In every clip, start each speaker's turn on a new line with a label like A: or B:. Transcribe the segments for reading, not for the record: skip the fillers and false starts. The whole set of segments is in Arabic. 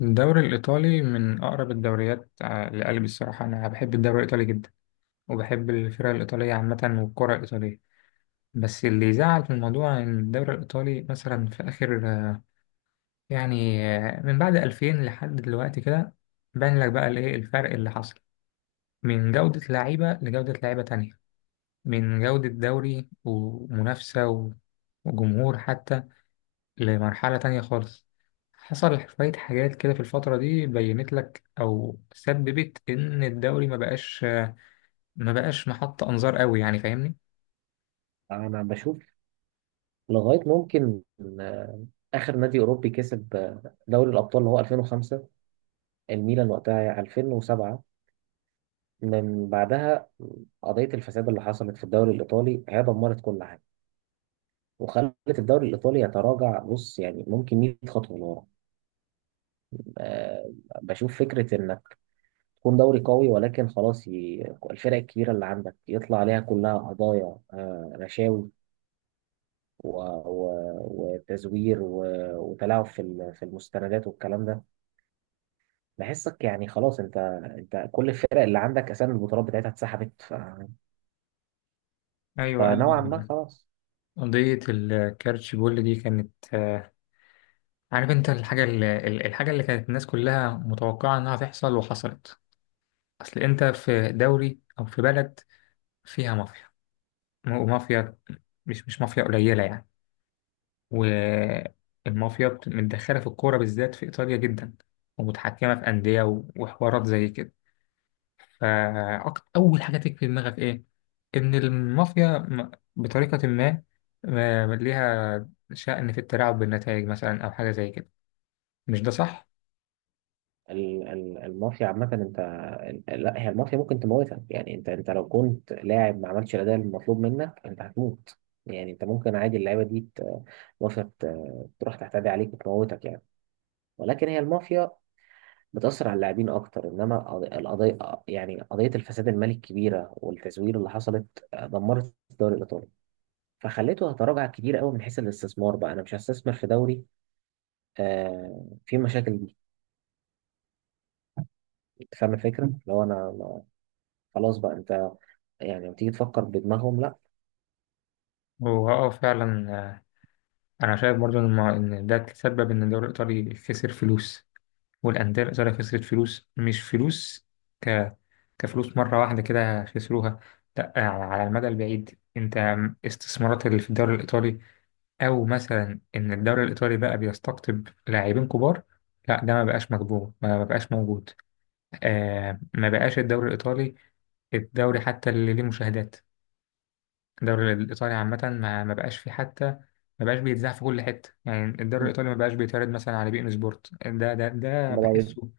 A: الدوري الإيطالي من أقرب الدوريات لقلبي. الصراحة أنا بحب الدوري الإيطالي جدا، وبحب الفرق الإيطالية عامة والكرة الإيطالية. بس اللي يزعل في الموضوع إن الدوري الإيطالي مثلا في آخر، يعني من بعد 2000 لحد دلوقتي كده باين لك بقى الإيه الفرق اللي حصل، من جودة لعيبة لجودة لعيبة تانية، من جودة دوري ومنافسة وجمهور حتى، لمرحلة تانية خالص. حصل شوية حاجات كده في الفترة دي بينت لك أو سببت إن الدوري ما بقاش، ما بقاش محط أنظار قوي يعني، فاهمني؟
B: انا بشوف لغايه ممكن آه، اخر نادي اوروبي كسب دوري الابطال اللي هو 2005. الميلان وقتها 2007. من بعدها قضيه الفساد اللي حصلت في الدوري الايطالي هي دمرت كل حاجه، وخلت الدوري الايطالي يتراجع. بص يعني ممكن 100 خطوه لورا. آه، بشوف فكره انك تكون دوري قوي، ولكن خلاص. الفرق الكبيره اللي عندك يطلع عليها كلها قضايا رشاوي و... و... وتزوير وتلاعب في في المستندات والكلام ده. بحسك يعني خلاص انت كل الفرق اللي عندك اسامي البطولات بتاعتها اتسحبت.
A: أيوه،
B: فنوعا ما
A: أيوه.
B: خلاص.
A: قضية الكارتشبول دي كانت، عارف أنت الحاجة اللي، الحاجة اللي كانت الناس كلها متوقعة إنها تحصل وحصلت. أصل أنت في دوري أو في بلد فيها مافيا، ومافيا، مش مافيا قليلة يعني. والمافيا متدخلة في الكورة بالذات في إيطاليا جدا، ومتحكمة في أندية وحوارات زي كده. فأول حاجة تيجي في دماغك إيه؟ إن المافيا، بطريقة ما، ليها شأن في التلاعب بالنتائج مثلا أو حاجة زي كده، مش ده صح؟
B: المافيا عامة انت. لا، هي المافيا ممكن تموتك. يعني انت لو كنت لاعب ما عملتش الاداء المطلوب منك، انت هتموت. يعني انت ممكن عادي، اللعيبه دي المافيا تروح تعتدي عليك وتموتك يعني. ولكن هي المافيا بتأثر على اللاعبين أكتر، إنما القضية، يعني قضية الفساد المالي الكبيرة والتزوير اللي حصلت دمرت الدوري الإيطالي، فخليته يتراجع كتير قوي. من حيث الاستثمار بقى، أنا مش هستثمر في دوري فيه مشاكل دي. أنت فاهم الفكرة؟ لو أنا خلاص بقى أنت، يعني لما تيجي تفكر بدماغهم، لا.
A: هو فعلا، أنا شايف برضه إن إن ده تسبب إن الدوري الإيطالي خسر فلوس، والأندية الإيطالية خسرت فلوس. مش فلوس ك... كفلوس مرة واحدة كده خسروها، لأ، على على المدى البعيد. أنت استثمارات اللي في الدوري الإيطالي، أو مثلا إن الدوري الإيطالي بقى بيستقطب لاعبين كبار، لا ده ما بقاش مقبول، ما بقاش موجود. ما بقاش الدوري الإيطالي، الدوري حتى اللي ليه مشاهدات، الدوري الإيطالي عامة ما بقاش فيه حتى، ما بقاش بيتذاع في كل حتة. يعني الدوري الإيطالي ما بقاش بيتعرض مثلا على بي إن سبورت، ده
B: ده بقى بيت-
A: بحسه.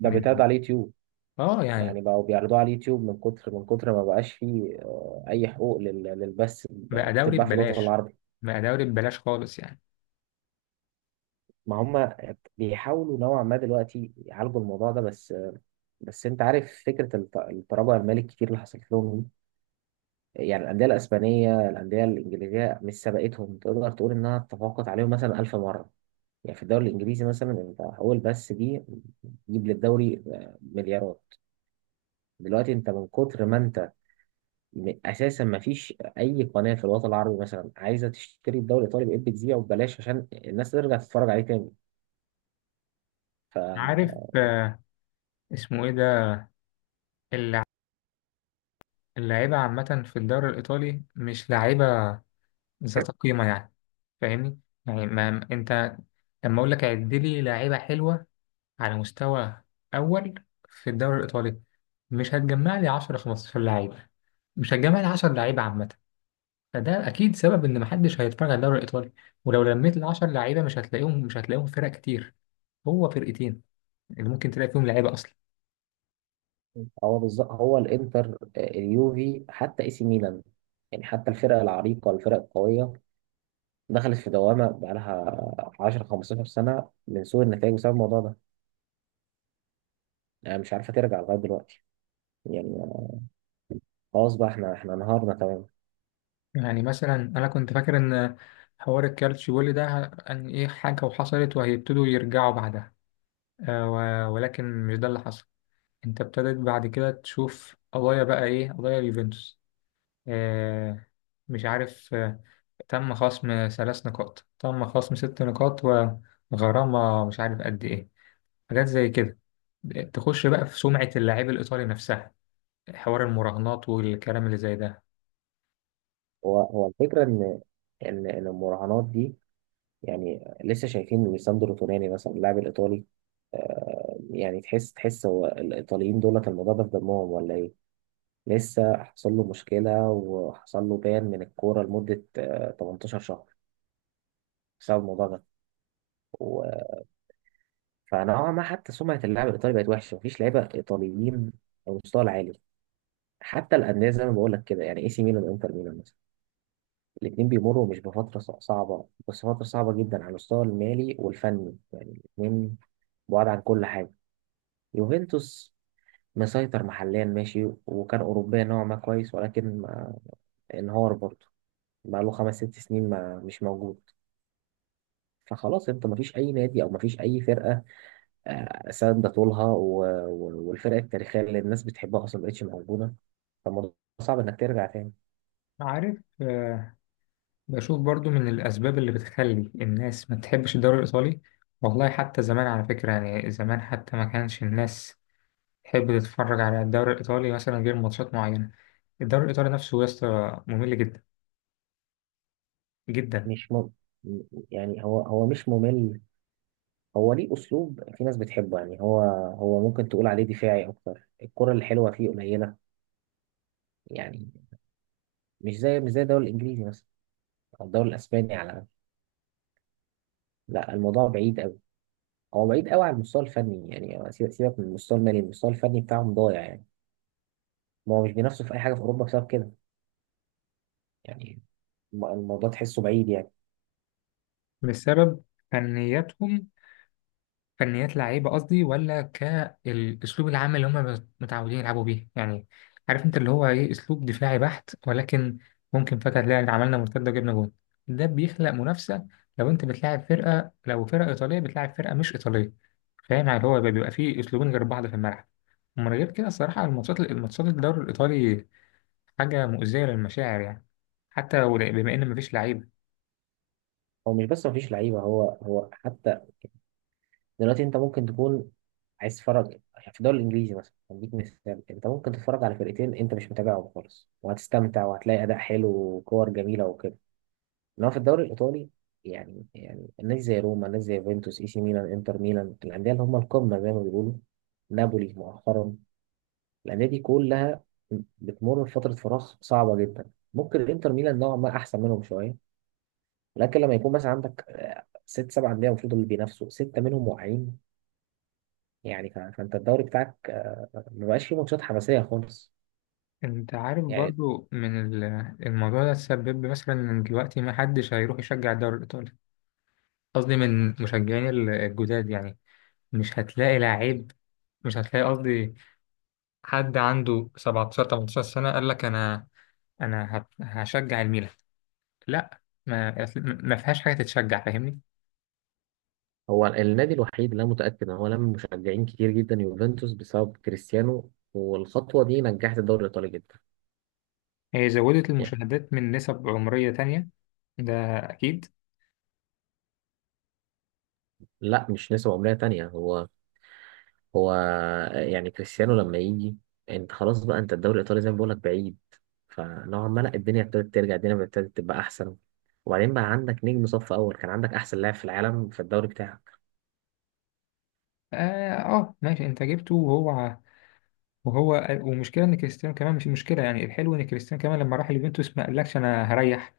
B: ده بيتعرض
A: من،
B: على اليوتيوب.
A: اه يعني،
B: يعني بقوا بيعرضوه على اليوتيوب، من كتر ما بقاش فيه أي حقوق للبث
A: بقى دوري
B: بتتباع في الوطن
A: ببلاش،
B: العربي.
A: بقى دوري ببلاش خالص يعني.
B: ما هم بيحاولوا نوعا ما دلوقتي يعالجوا الموضوع ده، بس انت عارف فكره التراجع المالي الكتير اللي حصلت لهم دي. يعني الانديه الاسبانيه، الانديه الانجليزيه، مش سبقتهم، تقدر تقول انها تفوقت عليهم مثلا 1000 مره. يعني في الدوري الانجليزي مثلا، انت اول بس دي تجيب للدوري مليارات. دلوقتي انت من كتر ما انت اساسا ما فيش اي قناه في الوطن العربي مثلا عايزه تشتري الدوري الايطالي، بقيت بتذيعه ببلاش عشان الناس ترجع تتفرج عليه تاني.
A: عارف، اسمه ايه ده؟ اللع- اللعيبة عامة في الدوري الإيطالي مش لعيبة ذات قيمة يعني، فاهمني؟ يعني ما انت، لما اقول لك عد لي لعيبة حلوة على مستوى أول في الدوري الإيطالي، مش هتجمع لي 10 15 لعيبة، مش هتجمع لي 10 لعيبة عامة. فده أكيد سبب إن محدش هيتفرج على الدوري الإيطالي. ولو لميت ال 10 لعيبة، مش هتلاقيهم، مش هتلاقيهم فرق كتير، هو فرقتين اللي ممكن تلاقي فيهم لعيبه اصلا.
B: هو بالظبط، هو الانتر اليوفي، حتى اي سي ميلان. يعني حتى الفرق العريقه والفرق القويه دخلت في دوامه بقى لها 10 15 سنه من سوء النتائج بسبب الموضوع ده. يعني مش عارفه ترجع لغايه دلوقتي. يعني خلاص بقى احنا انهارنا تمام.
A: يعني مثلا انا كنت فاكر ان حوار الكالتشيو ده، ان ايه حاجه وحصلت وهيبتدوا يرجعوا بعدها، ولكن مش ده اللي حصل. انت ابتدت بعد كده تشوف قضايا، بقى ايه؟ قضايا اليوفنتوس، آه مش عارف، تم خصم ثلاث نقاط، تم خصم ست نقاط، وغرامه مش عارف قد ايه، حاجات زي كده تخش بقى في سمعه اللاعب الايطالي نفسها، حوار المراهنات والكلام اللي زي ده.
B: هو الفكره ان ان إن المراهنات دي، يعني لسه شايفين ليساندرو توناني مثلا اللاعب الايطالي يعني تحس هو الايطاليين دولت الموضوع ده في دمهم ولا إيه؟ لسه حصل له مشكلة، وحصل له بان من الكورة لمدة 18 شهر بسبب الموضوع ده. و... فنوعا ما حتى سمعة اللاعب الإيطالي بقت وحشة، مفيش لعيبة إيطاليين على المستوى العالي. حتى الأندية زي ما بقول لك كده، يعني إي سي ميلان وإنتر ميلان مثلا، الاتنين بيمروا مش بفترة صعبة، بس فترة صعبة جدا على المستوى المالي والفني يعني. الاتنين بعاد عن كل حاجة. يوفنتوس مسيطر محليا ماشي، وكان أوروبيا نوعا ما كويس، ولكن انهار برضه. بقاله 5 6 سنين ما مش موجود. فخلاص انت، مفيش اي نادي او مفيش اي فرقه ساندة طولها والفرق التاريخيه اللي الناس بتحبها اصلا مبقتش موجوده. فالموضوع صعب انك ترجع تاني.
A: عارف، بشوف برضو من الأسباب اللي بتخلي الناس ما تحبش الدوري الإيطالي. والله حتى زمان، على فكرة، يعني زمان حتى ما كانش الناس تحب تتفرج على الدوري الإيطالي مثلا غير ماتشات معينة. الدوري الإيطالي نفسه يا اسطى ممل جدا، جدا.
B: مش م... يعني هو مش ممل. هو ليه اسلوب في ناس بتحبه. يعني هو، هو ممكن تقول عليه دفاعي اكتر، الكره الحلوه فيه قليله. يعني مش زي الدوري الانجليزي مثلا، او الدوري الاسباني على الأقل. لا، الموضوع بعيد قوي. هو بعيد قوي على المستوى الفني. يعني سيبك من المستوى المالي، المستوى الفني بتاعهم ضايع يعني. ما هو مش بينافسوا في اي حاجه في اوروبا بسبب كده. يعني الموضوع تحسه بعيد يعني.
A: بسبب فنياتهم، فنيات لعيبه قصدي، ولا كالاسلوب العام اللي هم متعودين يلعبوا بيه يعني؟ عارف انت اللي هو ايه؟ اسلوب دفاعي بحت، ولكن ممكن فجاه تلاقي عملنا مرتده وجبنا جون، ده بيخلق منافسه. لو انت بتلاعب فرقه، لو فرقه ايطاليه بتلاعب فرقه مش ايطاليه، فاهم يعني؟ هو بيبقى فيه اسلوبين غير بعض في الملعب. ومن غير كده الصراحه، الماتشات الدوري الايطالي حاجه مؤذيه للمشاعر يعني، حتى بما ان مفيش لعيبه.
B: هو مش بس مفيش لعيبه، هو حتى دلوقتي انت ممكن تكون عايز تتفرج. يعني في الدوري الانجليزي مثلا، هديك مثال، انت ممكن تتفرج على فرقتين انت مش متابعهم خالص وهتستمتع، وهتلاقي اداء حلو وكور جميله وكده. انما في الدوري الايطالي، يعني الناس زي روما، الناس زي يوفنتوس، اي سي ميلان، انتر ميلان، الانديه اللي هم القمه زي ما بيقولوا، نابولي مؤخرا، الانديه دي كلها بتمر بفتره فراغ صعبه جدا. ممكن الانتر ميلان نوعا ما احسن منهم شويه، لكن لما يكون مثلا عندك 6 7 أندية المفروض اللي بينافسوا، ستة منهم واقعين، يعني فأنت الدوري بتاعك ما بقاش فيه ماتشات حماسية خالص
A: انت عارف
B: يعني.
A: برضو، من الموضوع ده تسبب مثلا ان دلوقتي ما حدش هيروح يشجع الدوري الايطالي. قصدي من مشجعين الجداد يعني. مش هتلاقي لعيب، مش هتلاقي قصدي حد عنده 17 18 سنة قال لك انا، هشجع الميلان. لا، ما فيهاش حاجة تتشجع، فاهمني؟
B: هو النادي الوحيد اللي أنا متأكد إن هو لم مشجعين كتير جدا يوفنتوس، بسبب كريستيانو، والخطوة دي نجحت الدوري الإيطالي جدا.
A: هي زودت
B: يعني
A: المشاهدات من نسب عمرية تانية، ده اكيد.
B: لا، مش نسبة عمرية تانية. هو، هو يعني كريستيانو لما يجي، انت خلاص بقى، انت الدوري الايطالي زي ما بقولك بعيد. فنوعا ما لا، الدنيا ابتدت ترجع، الدنيا ابتدت تبقى احسن. وبعدين بقى عندك نجم صف اول، كان عندك احسن لاعب في العالم في الدوري بتاعك.
A: اه، ماشي، انت جبته وهو، وهو ومشكلة إن كريستيانو كمان مش مشكلة، يعني الحلو إن كريستيانو كمان لما راح اليوفنتوس ما قالكش أنا هريح،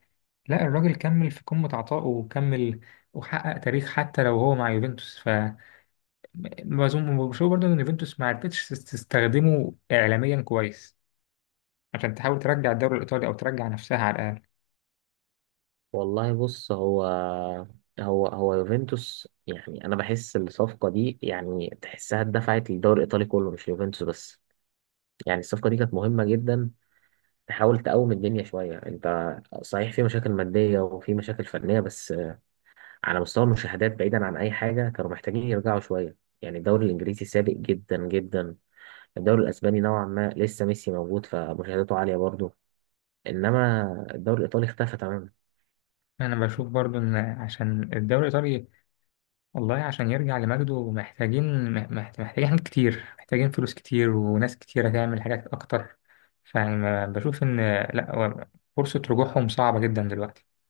A: لا، الراجل كمل في قمة عطائه، وكمل وحقق تاريخ حتى لو هو مع يوفنتوس. ف ما أظن، بشوف برضه إن يوفنتوس ما عرفتش تستخدمه إعلاميا كويس، عشان تحاول ترجع الدوري الإيطالي أو ترجع نفسها على الأقل.
B: والله بص، هو يوفنتوس. يعني انا بحس الصفقه دي، يعني تحسها اتدفعت للدوري الايطالي كله مش يوفنتوس بس. يعني الصفقه دي كانت مهمه جدا، تحاول تقوم الدنيا شويه. انت صحيح في مشاكل ماديه وفي مشاكل فنيه، بس على مستوى المشاهدات، بعيدا عن اي حاجه، كانوا محتاجين يرجعوا شويه. يعني الدوري الانجليزي سابق جدا جدا. الدوري الاسباني نوعا ما لسه ميسي موجود، فمشاهداته عاليه برضه. انما الدوري الايطالي اختفى تماما.
A: أنا بشوف برضه إن عشان الدوري الإيطالي، والله عشان يرجع لمجده، محتاجين، محتاجين حاجات كتير، محتاجين فلوس كتير، وناس كتير هتعمل حاجات أكتر. فأنا بشوف إن، لأ، هو فرصة رجوعهم صعبة جدا دلوقتي.